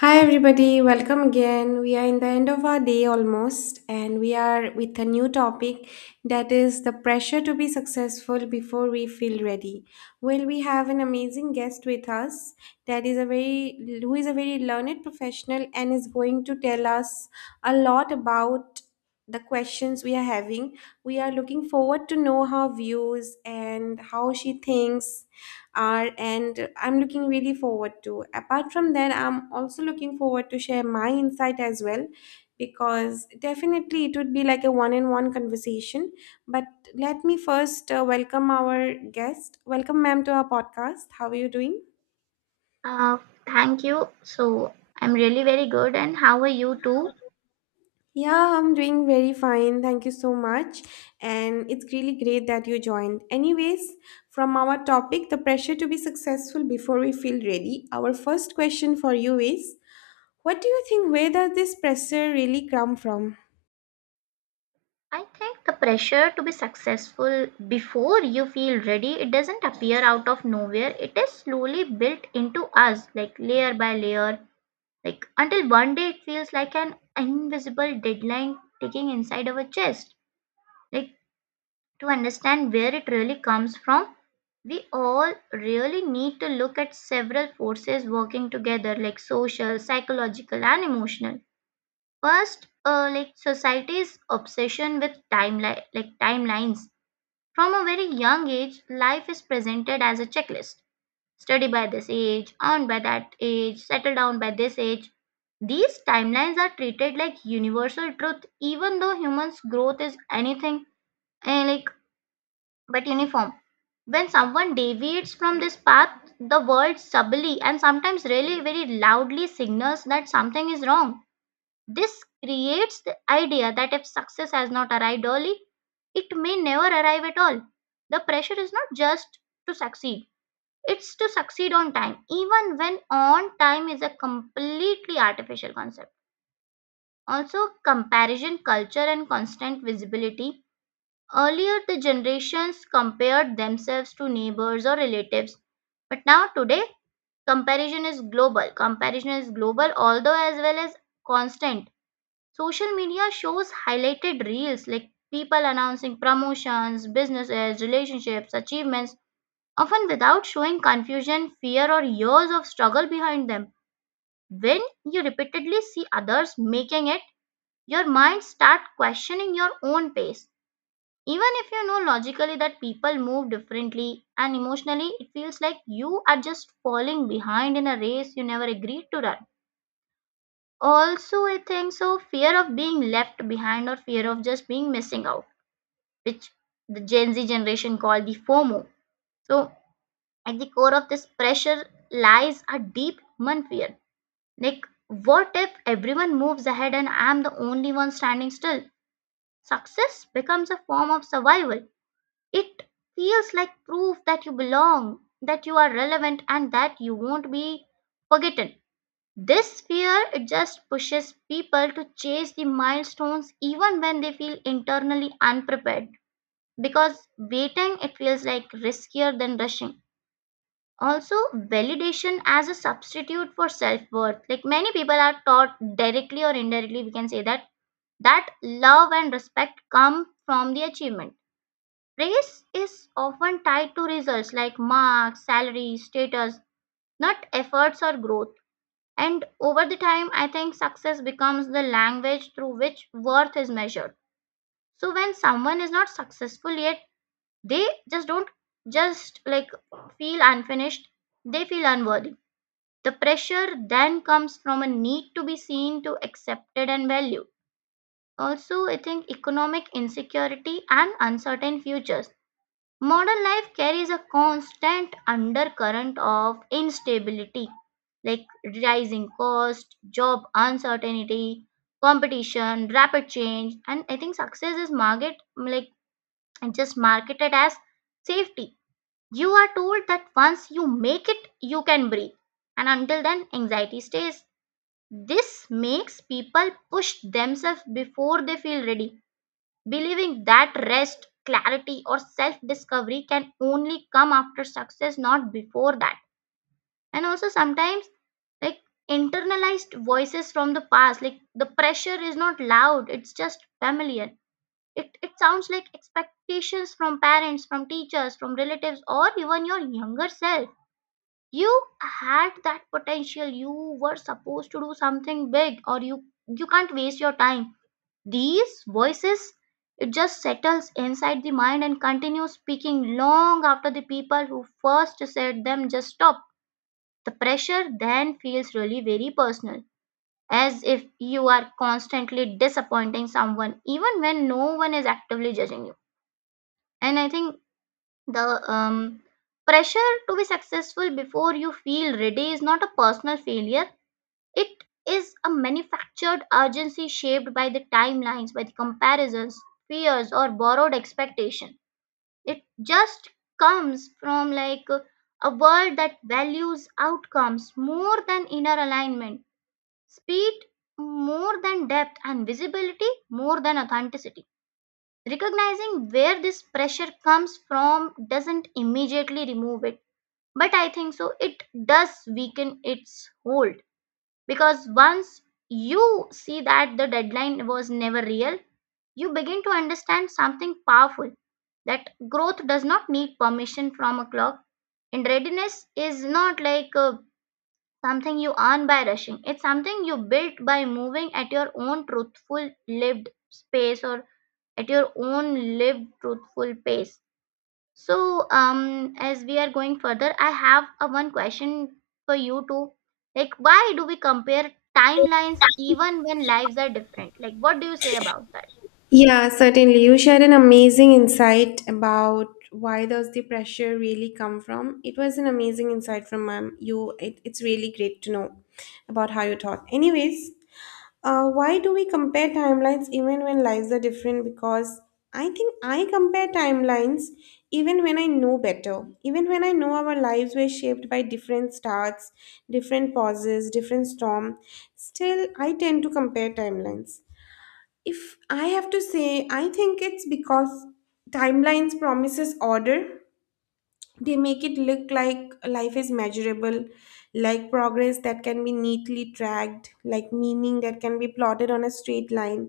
Hi, everybody, welcome again. We are in the end of our day almost, and we are with a new topic that is the pressure to be successful before we feel ready. Well, we have an amazing guest with us that is a very who is a very learned professional and is going to tell us a lot about the questions we are having. We are looking forward to know her views and how she thinks are, and I'm looking really forward to. Apart from that, I'm also looking forward to share my insight as well, because definitely it would be like a one-on-one conversation. But let me first welcome our guest. Welcome, ma'am, to our podcast. How are you doing? Uh, Thank you. So, I'm really very good. And how are you too? Yeah, I'm doing very fine. Thank you so much. And it's really great that you joined. Anyways, from our topic, the pressure to be successful before we feel ready, our first question for you is, what do you think? Where does this pressure really come from? I think the pressure to be successful before you feel ready, it doesn't appear out of nowhere. It is slowly built into us, like layer by layer, like until one day it feels like an invisible deadline ticking inside our chest. Like, to understand where it really comes from, we all really need to look at several forces working together, like social, psychological, and emotional. First, like society's obsession with timelines. From a very young age, life is presented as a checklist. Study by this age, earn by that age, settle down by this age. These timelines are treated like universal truth, even though humans' growth is anything eh, like but uniform. When someone deviates from this path, the world subtly and sometimes really very loudly signals that something is wrong. This creates the idea that if success has not arrived early, it may never arrive at all. The pressure is not just to succeed, it's to succeed on time, even when on time is a completely artificial concept. Also, comparison culture and constant visibility. Earlier, the generations compared themselves to neighbors or relatives, but now today, comparison is global. Although as well as constant. Social media shows highlighted reels like people announcing promotions, businesses, relationships, achievements, often without showing confusion, fear, or years of struggle behind them. When you repeatedly see others making it, your mind starts questioning your own pace. Even if you know logically that people move differently and emotionally, it feels like you are just falling behind in a race you never agreed to run. Also, I think so, fear of being left behind or fear of just being missing out, which the Gen Z generation call the FOMO. So, at the core of this pressure lies a deep human fear. Like, what if everyone moves ahead and I'm the only one standing still? Success becomes a form of survival. It feels like proof that you belong, that you are relevant, and that you won't be forgotten. This fear, it just pushes people to chase the milestones even when they feel internally unprepared, because waiting, it feels like riskier than rushing. Also, validation as a substitute for self-worth. Like many people are taught directly or indirectly, we can say that, that love and respect come from the achievement. Praise is often tied to results, like marks, salary, status, not efforts or growth. And over the time, I think success becomes the language through which worth is measured. So when someone is not successful yet, they just don't just like feel unfinished, they feel unworthy. The pressure then comes from a need to be seen, to accepted and valued. Also, I think economic insecurity and uncertain futures. Modern life carries a constant undercurrent of instability, like rising cost, job uncertainty, competition, rapid change. And I think success is market like just marketed as safety. You are told that once you make it, you can breathe. And until then, anxiety stays. This makes people push themselves before they feel ready, believing that rest, clarity, or self discovery can only come after success, not before that. And also, sometimes, like internalized voices from the past, like the pressure is not loud, it's just familiar. It sounds like expectations from parents, from teachers, from relatives, or even your younger self. You had that potential, you were supposed to do something big, or you can't waste your time. These voices, it just settles inside the mind and continues speaking long after the people who first said them just stop. The pressure then feels really very personal, as if you are constantly disappointing someone even when no one is actively judging you. And I think the um pressure to be successful before you feel ready is not a personal failure. It is a manufactured urgency shaped by the timelines, by the comparisons, fears, or borrowed expectation. It just comes from like a world that values outcomes more than inner alignment, speed more than depth, and visibility more than authenticity. Recognizing where this pressure comes from doesn't immediately remove it, but I think so it does weaken its hold. Because once you see that the deadline was never real, you begin to understand something powerful, that growth does not need permission from a clock, and readiness is not like something you earn by rushing. It's something you built by moving at your own truthful lived space, or at your own lived truthful pace. So, as we are going further, I have a one question for you too. Like, why do we compare timelines even when lives are different? Like, what do you say about that? Yeah, certainly. You shared an amazing insight about why does the pressure really come from. It was an amazing insight from ma'am. It's really great to know about how you thought. Anyways, why do we compare timelines even when lives are different? Because I think I compare timelines even when I know better. Even when I know our lives were shaped by different starts, different pauses, different storm, still I tend to compare timelines. If I have to say, I think it's because timelines promises order. They make it look like life is measurable, like progress that can be neatly tracked, like meaning that can be plotted on a straight line.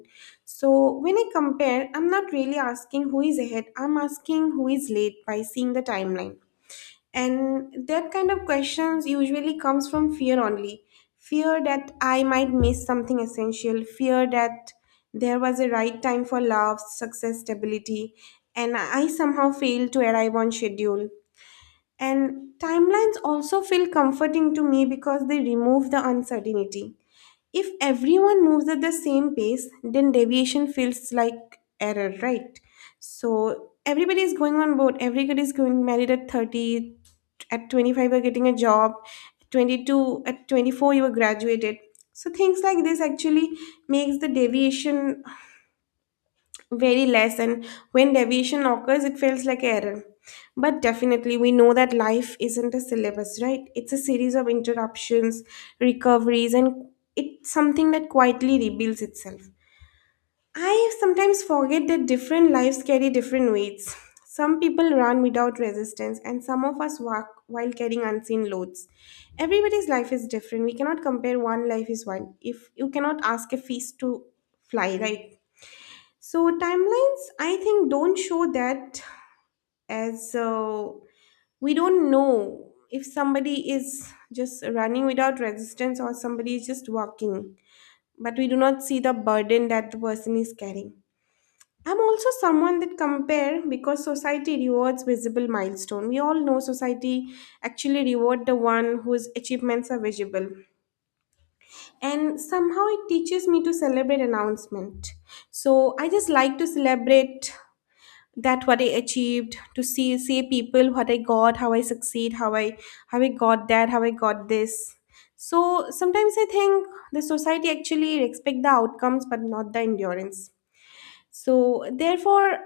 So when I compare, I'm not really asking who is ahead, I'm asking who is late by seeing the timeline. And that kind of questions usually comes from fear only. Fear that I might miss something essential, fear that there was a right time for love, success, stability, and I somehow failed to arrive on schedule. And timelines also feel comforting to me because they remove the uncertainty. If everyone moves at the same pace, then deviation feels like error, right? So everybody is going on board. Everybody is going married at 30, at 25 you're getting a job, 22, at 24 you were graduated. So things like this actually makes the deviation very less, and when deviation occurs, it feels like error. But definitely we know that life isn't a syllabus, right? It's a series of interruptions, recoveries, and it's something that quietly rebuilds itself. I sometimes forget that different lives carry different weights. Some people run without resistance, and some of us walk while carrying unseen loads. Everybody's life is different. We cannot compare. One life is one. If you cannot ask a feast to fly, right? So timelines, I think, don't show that. As we don't know if somebody is just running without resistance or somebody is just walking, but we do not see the burden that the person is carrying. I'm also someone that compare because society rewards visible milestone. We all know society actually reward the one whose achievements are visible, and somehow it teaches me to celebrate announcement. So I just like to celebrate that what I achieved, to see people what I got, how I succeed, how I got that, how I got this. So sometimes I think the society actually expect the outcomes but not the endurance. So therefore,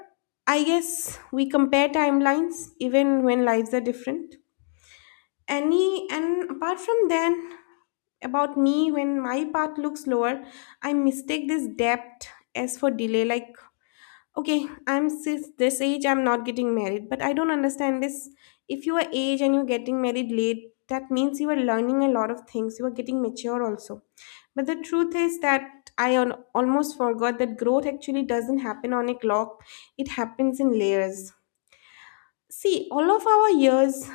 I guess we compare timelines even when lives are different. Any and apart from then, about me, when my path looks lower, I mistake this depth as for delay. Like, okay, I'm sis this age, I'm not getting married, but I don't understand this. If you are age and you're getting married late, that means you are learning a lot of things, you are getting mature also. But the truth is that almost forgot that growth actually doesn't happen on a clock. It happens in layers. See, all of our years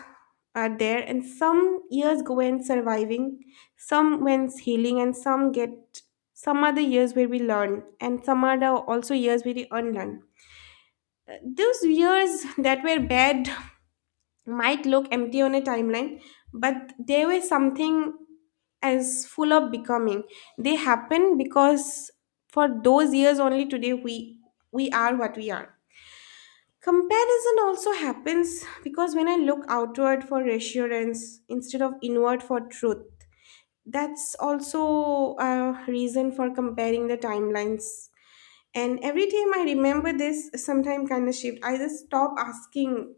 are there, and some years go in surviving, some went healing, and some are the years where we learn, and some are the also years where we unlearn. Those years that were bad might look empty on a timeline, but they were something as full of becoming. They happen because for those years only, today we are what we are. Comparison also happens because when I look outward for reassurance instead of inward for truth, that's also a reason for comparing the timelines. And every time I remember this, sometime kind of shift, I just stop asking,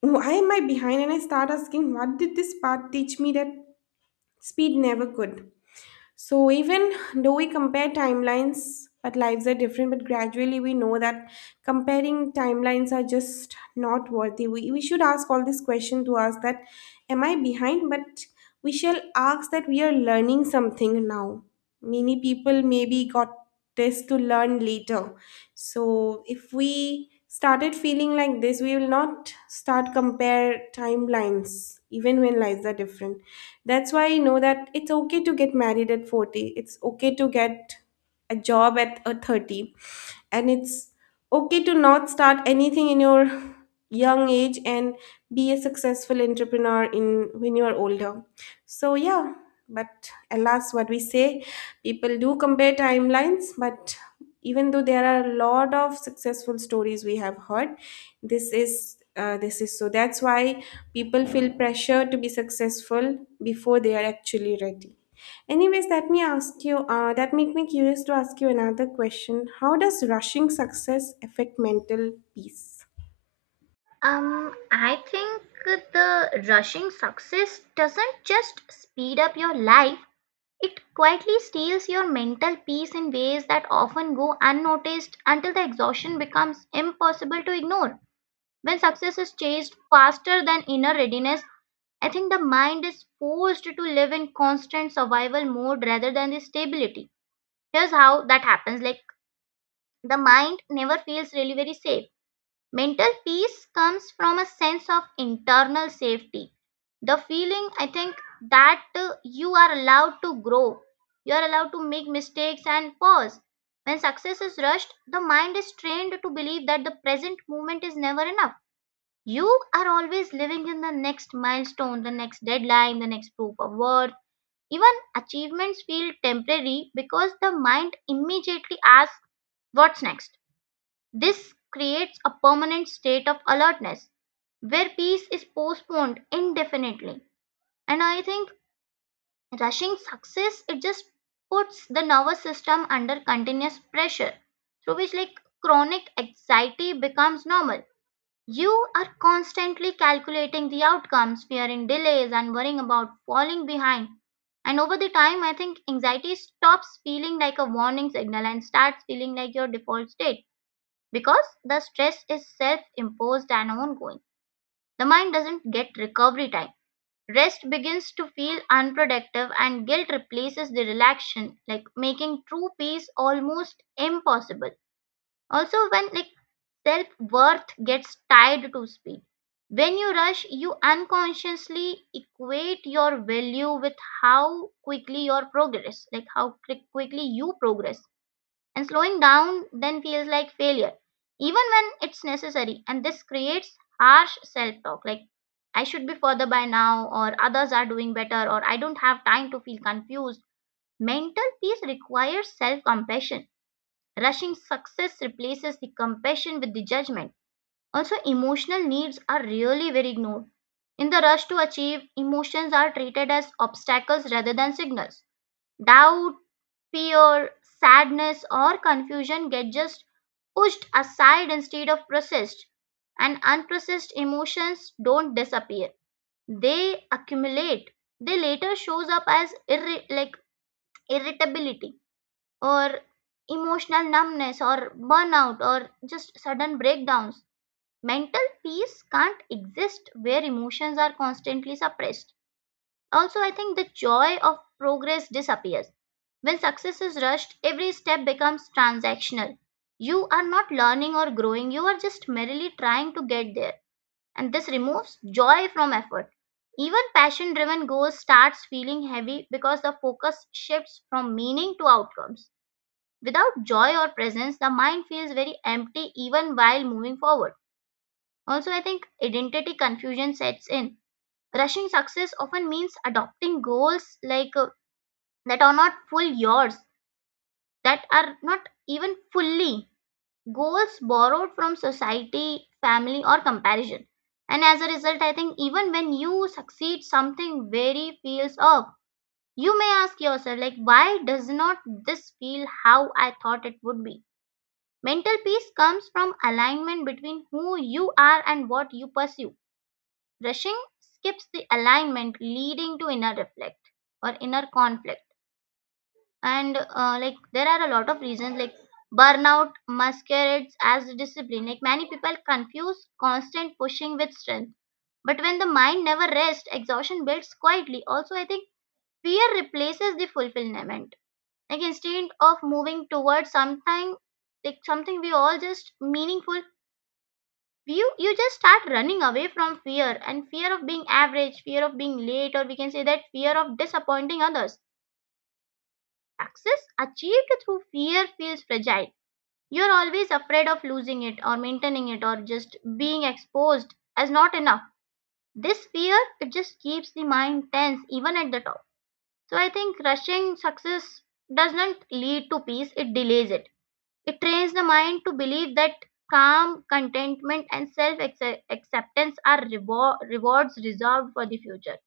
why am I behind? And I start asking, what did this part teach me that speed never could? So even though we compare timelines, but lives are different, but gradually we know that comparing timelines are just not worthy. We should ask all this question to us that, am I behind? But we shall ask that we are learning something now. Many people maybe got this to learn later. So if we started feeling like this, we will not start compare timelines even when lives are different. That's why I know that it's okay to get married at 40. It's okay to get a job at a 30, and it's okay to not start anything in your young age and be a successful entrepreneur in when you are older. So yeah, but alas, what we say, people do compare timelines, but even though there are a lot of successful stories we have heard, this is so that's why people feel pressure to be successful before they are actually ready. Anyways, let me ask you, that make me curious to ask you another question. How does rushing success affect mental peace? I think the rushing success doesn't just speed up your life, it quietly steals your mental peace in ways that often go unnoticed until the exhaustion becomes impossible to ignore. When success is chased faster than inner readiness, I think the mind is forced to live in constant survival mode rather than the stability. Here's how that happens. Like, the mind never feels really very safe. Mental peace comes from a sense of internal safety. The feeling, I think, that you are allowed to grow, you are allowed to make mistakes and pause. When success is rushed, the mind is trained to believe that the present moment is never enough. You are always living in the next milestone, the next deadline, the next proof of work. Even achievements feel temporary because the mind immediately asks what's next. This creates a permanent state of alertness where peace is postponed indefinitely. And I think rushing success, it just puts the nervous system under continuous pressure, through which, like, chronic anxiety becomes normal. You are constantly calculating the outcomes, fearing delays, and worrying about falling behind. And over the time, I think anxiety stops feeling like a warning signal and starts feeling like your default state, because the stress is self imposed and ongoing. The mind doesn't get recovery time. Rest begins to feel unproductive, and guilt replaces the relaxation, like making true peace almost impossible. Also, when like self-worth gets tied to speed. When you rush, you unconsciously equate your value with how quickly your progress, like how quickly you progress. And slowing down then feels like failure, even when it's necessary. And this creates harsh self talk, like I should be further by now, or others are doing better, or I don't have time to feel confused. Mental peace requires self compassion. Rushing success replaces the compassion with the judgment. Also, emotional needs are really very ignored. In the rush to achieve, emotions are treated as obstacles rather than signals. Doubt, fear, sadness, or confusion get just pushed aside instead of processed. And unprocessed emotions don't disappear. They accumulate. They later shows up as irritability or emotional numbness or burnout or just sudden breakdowns. Mental peace can't exist where emotions are constantly suppressed. Also, I think the joy of progress disappears. When success is rushed, every step becomes transactional. You are not learning or growing, you are just merely trying to get there. And this removes joy from effort. Even passion driven goals starts feeling heavy because the focus shifts from meaning to outcomes. Without joy or presence, the mind feels very empty even while moving forward. Also, I think identity confusion sets in. Rushing success often means adopting goals like that are not full yours, that are not even fully goals borrowed from society, family, or comparison. And as a result, I think even when you succeed, something very feels off. You may ask yourself, like, why does not this feel how I thought it would be? Mental peace comes from alignment between who you are and what you pursue. Rushing skips the alignment, leading to inner reflect or inner conflict. And like there are a lot of reasons, like burnout masquerades as discipline. Like many people confuse constant pushing with strength. But when the mind never rests, exhaustion builds quietly. Also, I think fear replaces the fulfillment. Like instead of moving towards something, like something we all just meaningful, you just start running away from fear, and fear of being average, fear of being late, or we can say that fear of disappointing others. Success achieved through fear feels fragile. You're always afraid of losing it or maintaining it or just being exposed as not enough. This fear, it just keeps the mind tense even at the top. So I think rushing success doesn't lead to peace, it delays it. It trains the mind to believe that calm, contentment, and self acceptance are rewards reserved for the future.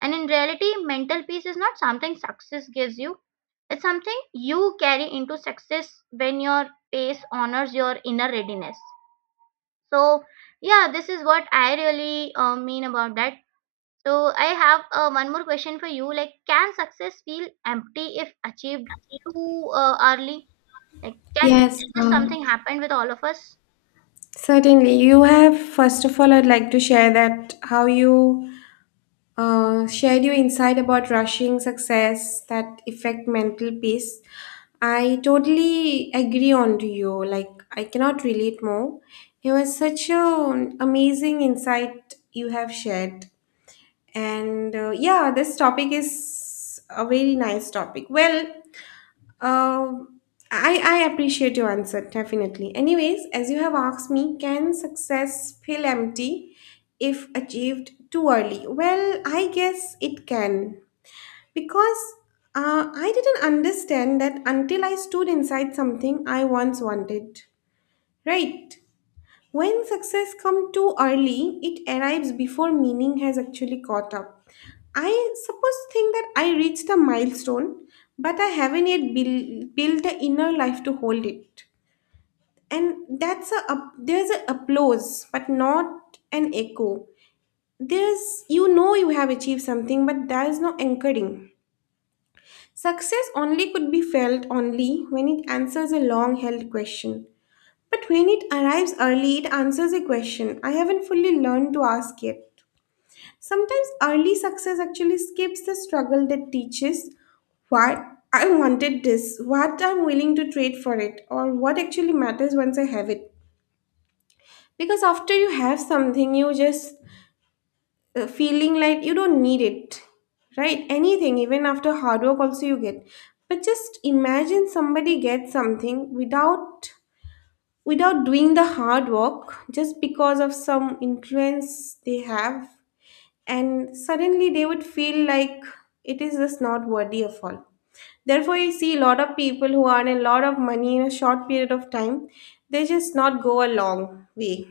And in reality, mental peace is not something success gives you, it's something you carry into success when your pace honors your inner readiness. So, yeah, this is what I really mean about that. So, I have one more question for you. Like, can success feel empty if achieved too early? Like, can is Yes, this something happened with all of us? certainly. You have, first of all, I'd like to share that how you shared your insight about rushing success that affect mental peace. I totally agree on to you. Like, I cannot relate more. It was such an amazing insight you have shared. And yeah, this topic is a very nice topic. Well, um I appreciate your answer, definitely. Anyways, as you have asked me, can success feel empty if achieved too early? Well, I guess it can. Because I didn't understand that until I stood inside something I once wanted, right? When success comes too early, it arrives before meaning has actually caught up. I suppose think that I reached the milestone, but I haven't yet built the inner life to hold it. And there's a applause, but not an echo. There's, you know, you have achieved something, but there is no anchoring. Success only could be felt only when it answers a long held question. But when it arrives early, it answers a question I haven't fully learned to ask yet. Sometimes early success actually skips the struggle that teaches why I wanted this, what I'm willing to trade for it, or what actually matters once I have it. Because after you have something, you just feeling like you don't need it, right? Anything, even after hard work, also you get. But just imagine somebody gets something without doing the hard work just because of some influence they have, and suddenly they would feel like it is just not worthy of all. Therefore, you see a lot of people who earn a lot of money in a short period of time, they just not go a long way.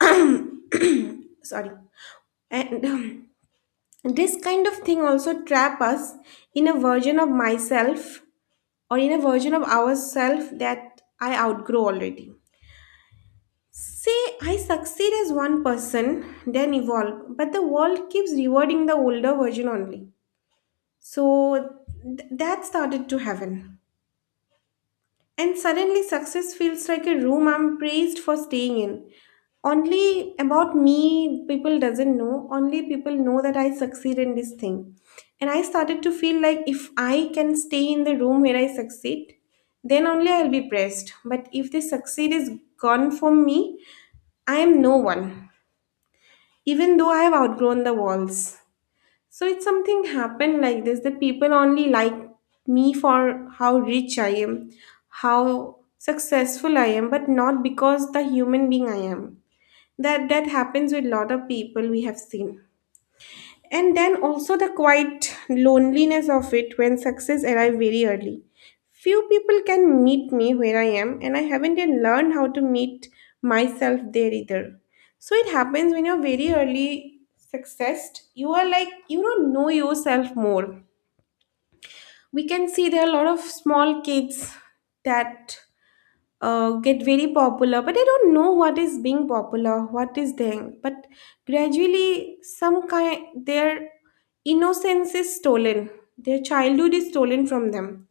Sorry. And this kind of thing also trap us in a version of myself or in a version of ourself that I outgrow already. Say I succeed as one person, then evolve, but the world keeps rewarding the older version only. So that started to happen. And suddenly success feels like a room I'm praised for staying in. Only about me people doesn't know, only people know that I succeed in this thing. And I started to feel like if I can stay in the room where I succeed, then only I'll be praised. But if the succeed is gone from me, I am no one, even though I have outgrown the walls. So it's something happened like this that people only like me for how rich I am, how successful I am, but not because the human being I am. That happens with lot of people we have seen. And then also the quiet loneliness of it when success arrives very early. Few people can meet me where I am, and I haven't yet learned how to meet myself there either. So it happens when you're very early successed, you are like, you don't know yourself more. We can see there are a lot of small kids that get very popular, but I don't know what is being popular, what is there. But gradually, some kind their innocence is stolen, their childhood is stolen from them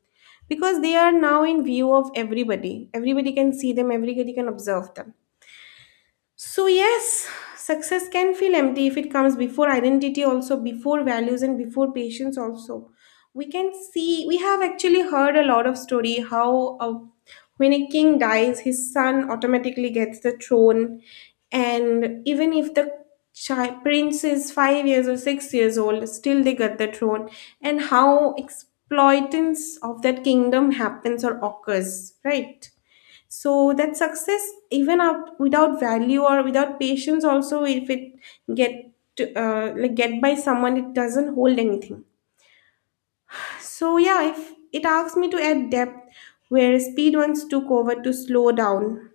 because they are now in view of everybody. Everybody can see them, everybody can observe them. So, yes, success can feel empty if it comes before identity, also before values, and before patience. Also, we can see we have actually heard a lot of story how when a king dies, his son automatically gets the throne, and even if the child, prince is 5 years or 6 years old, still they get the throne, and how exploitance of that kingdom happens or occurs, right? So that success even up without value or without patience, also if it get like get by someone, it doesn't hold anything. So yeah, if it asks me to add depth, where speed once took over, to slow down,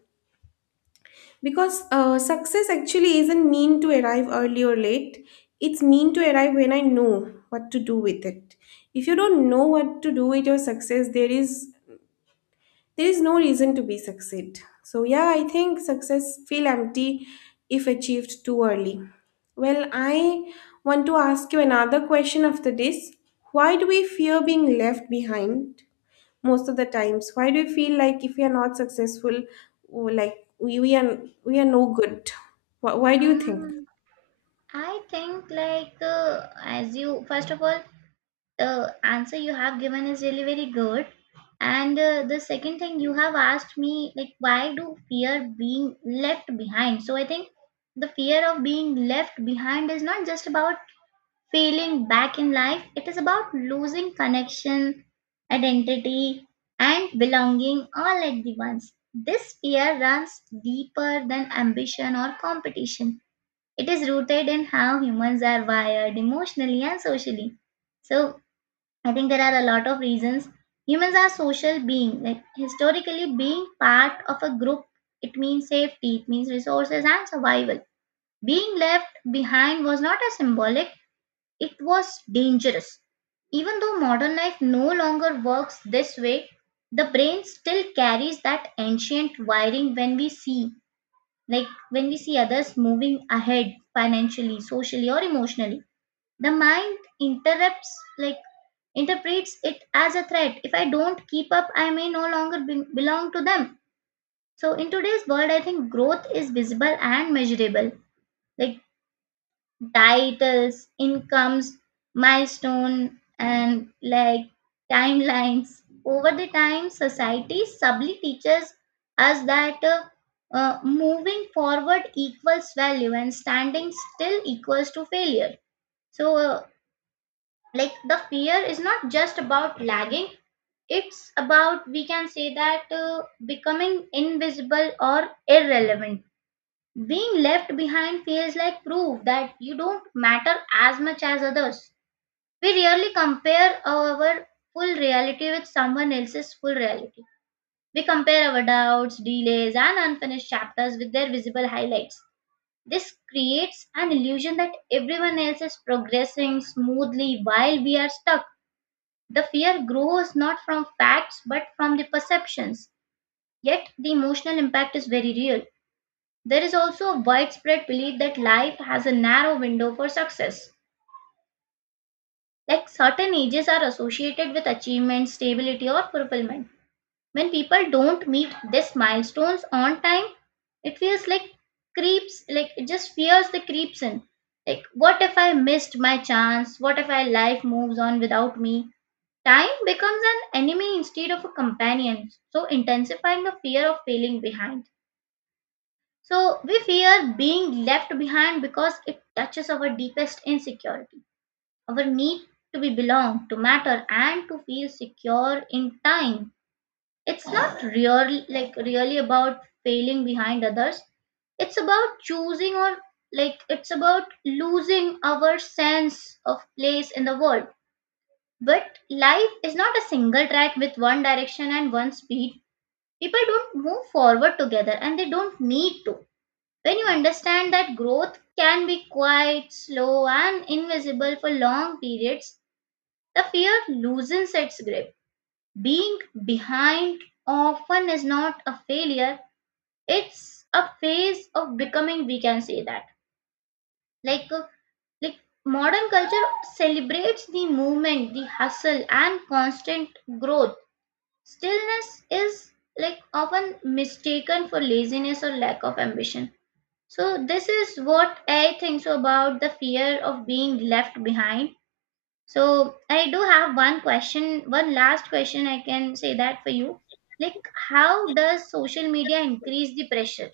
because success actually isn't mean to arrive early or late. It's mean to arrive when I know what to do with it. If you don't know what to do with your success, there is no reason to be succeed. So yeah, I think success feel empty if achieved too early. Well, I want to ask you another question after this. Why do we fear being left behind? Most of the times, why do we feel like if we are not successful, or like we are we are no good? Why do you think? Um, I think like as you first of all the answer you have given is really very good, and the second thing you have asked me, like, why do fear being left behind? So I think the fear of being left behind is not just about feeling back in life, it is about losing connection, identity, and belonging all at the once. This fear runs deeper than ambition or competition. It is rooted in how humans are wired emotionally and socially. So, I think there are a lot of reasons. Humans are social beings. Like historically, being part of a group, it means safety, it means resources and survival. Being left behind was not a symbolic, it was dangerous. Even though modern life no longer works this way, the brain still carries that ancient wiring when we see, like when we see others moving ahead financially, socially, or emotionally. The mind interrupts, like interprets it as a threat. If I don't keep up, I may no longer belong to them. So, in today's world, I think growth is visible and measurable. Like titles, incomes, milestone, and like timelines. Over the time, society subtly teaches us that moving forward equals value and standing still equals to failure. So, like the fear is not just about lagging; it's about, we can say that, becoming invisible or irrelevant, being left behind feels like proof that you don't matter as much as others. We rarely compare our full reality with someone else's full reality. We compare our doubts, delays, and unfinished chapters with their visible highlights. This creates an illusion that everyone else is progressing smoothly while we are stuck. The fear grows not from facts but from the perceptions. Yet, the emotional impact is very real. There is also a widespread belief that life has a narrow window for success. Like certain ages are associated with achievement, stability, or fulfillment. When people don't meet these milestones on time, it feels like creeps, like it just fears the creeps in. Like, what if I missed my chance? What if my life moves on without me? Time becomes an enemy instead of a companion, so intensifying the fear of failing behind. So we fear being left behind because it touches our deepest insecurity, our need to be belong, to matter, and to feel secure in time. It's not really like really about failing behind others. It's about choosing, or like it's about losing our sense of place in the world. But life is not a single track with one direction and one speed. People don't move forward together and they don't need to. When you understand that growth can be quite slow and invisible for long periods, the fear loosens its grip. Being behind often is not a failure, it's a phase of becoming, we can say that. Like, uh, like modern culture celebrates the movement, the hustle, and constant growth. Stillness is like often mistaken for laziness or lack of ambition. So this is what I think so about the fear of being left behind. So I do have one question, one last question I can say that for you. Like, how does social media increase the pressure?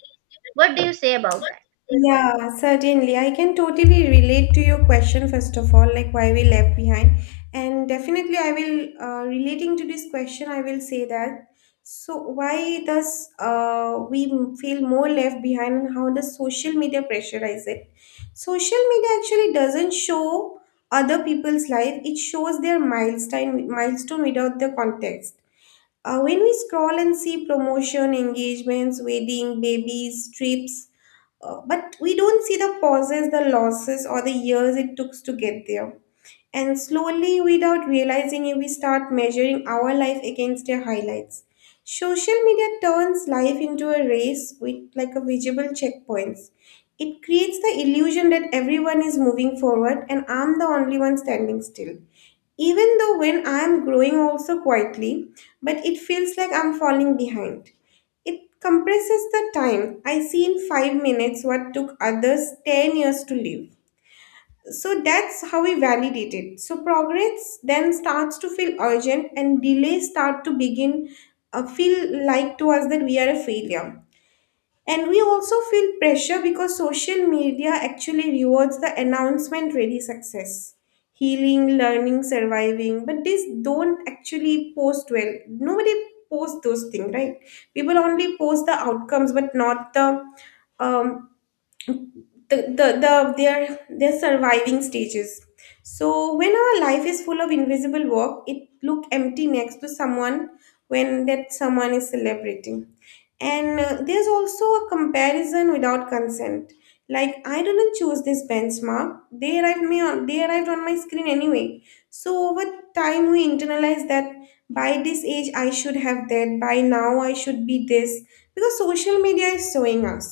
What do you say about that? Yeah, certainly. I can totally relate to your question, first of all, like why we left behind. And definitely, I will, relating to this question, I will say that. So, why does we feel more left behind, and how does social media pressurize it? Social media actually doesn't show other people's life, it shows their milestone without the context. When we scroll and see promotion, engagements, wedding, babies, trips, but we don't see the pauses, the losses, or the years it took to get there. And slowly, without realizing it, we start measuring our life against their highlights. Social media turns life into a race with like a visible checkpoints. It creates the illusion that everyone is moving forward and I'm the only one standing still. Even though when I'm growing also quietly, but it feels like I'm falling behind. It compresses the time. I see in 5 minutes what took others 10 years to live. So that's how we validate it. So progress then starts to feel urgent, and delays start to begin feel like to us that we are a failure. And we also feel pressure because social media actually rewards the announcement ready success, healing, learning, surviving, but these don't actually post well. Nobody posts those things, right? People only post the outcomes, but not the um, the, the, the their their surviving stages. So when our life is full of invisible work, it look empty next to someone, when that someone is celebrating. And there's also a comparison without consent. Like, I didn't choose this benchmark. They arrived on my screen anyway. So over time, we internalize that, by this age I should have that, by now I should be this, because social media is showing us.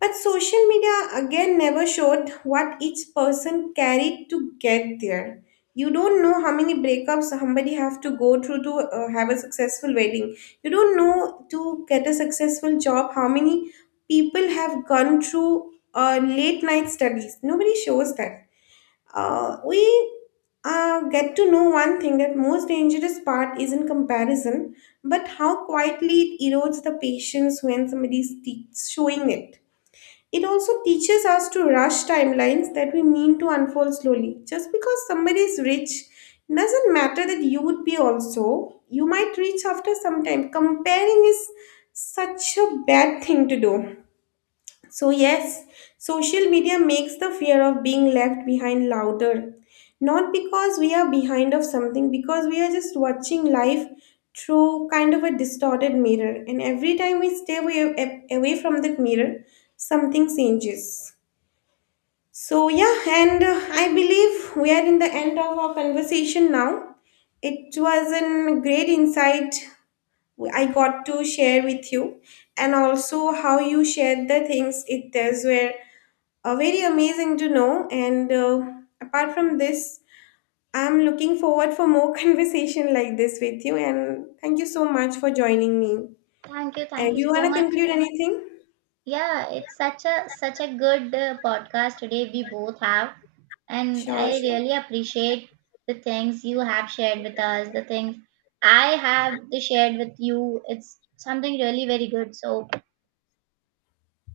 But social media again never showed what each person carried to get there. You don't know how many breakups somebody have to go through to have a successful wedding. You don't know, to get a successful job, how many people have gone through late night studies. Nobody shows that. We get to know one thing, that most dangerous part is in comparison, but how quietly it erodes the patience when somebody's showing it. It also teaches us to rush timelines that we mean to unfold slowly. Just because somebody is rich doesn't matter that you would be also. You might reach after some time. Comparing is such a bad thing to do. So, yes, social media makes the fear of being left behind louder. Not because we are behind of something, because we are just watching life through kind of a distorted mirror. And every time we stay away from that mirror, something changes. So, yeah, and I believe we are in the end of our conversation now. It was a great insight I got to share with you, and also how you shared the things, it, does were very amazing to know. And apart from this, I'm looking forward for more conversation like this with you, and thank you so much for joining me. Thank And do you you so want to much. conclude anything? Yeah, it's such a good podcast today we both have, and Sure, I sure. really appreciate the things you have shared with us, the things I have shared with you. It's something really very good. So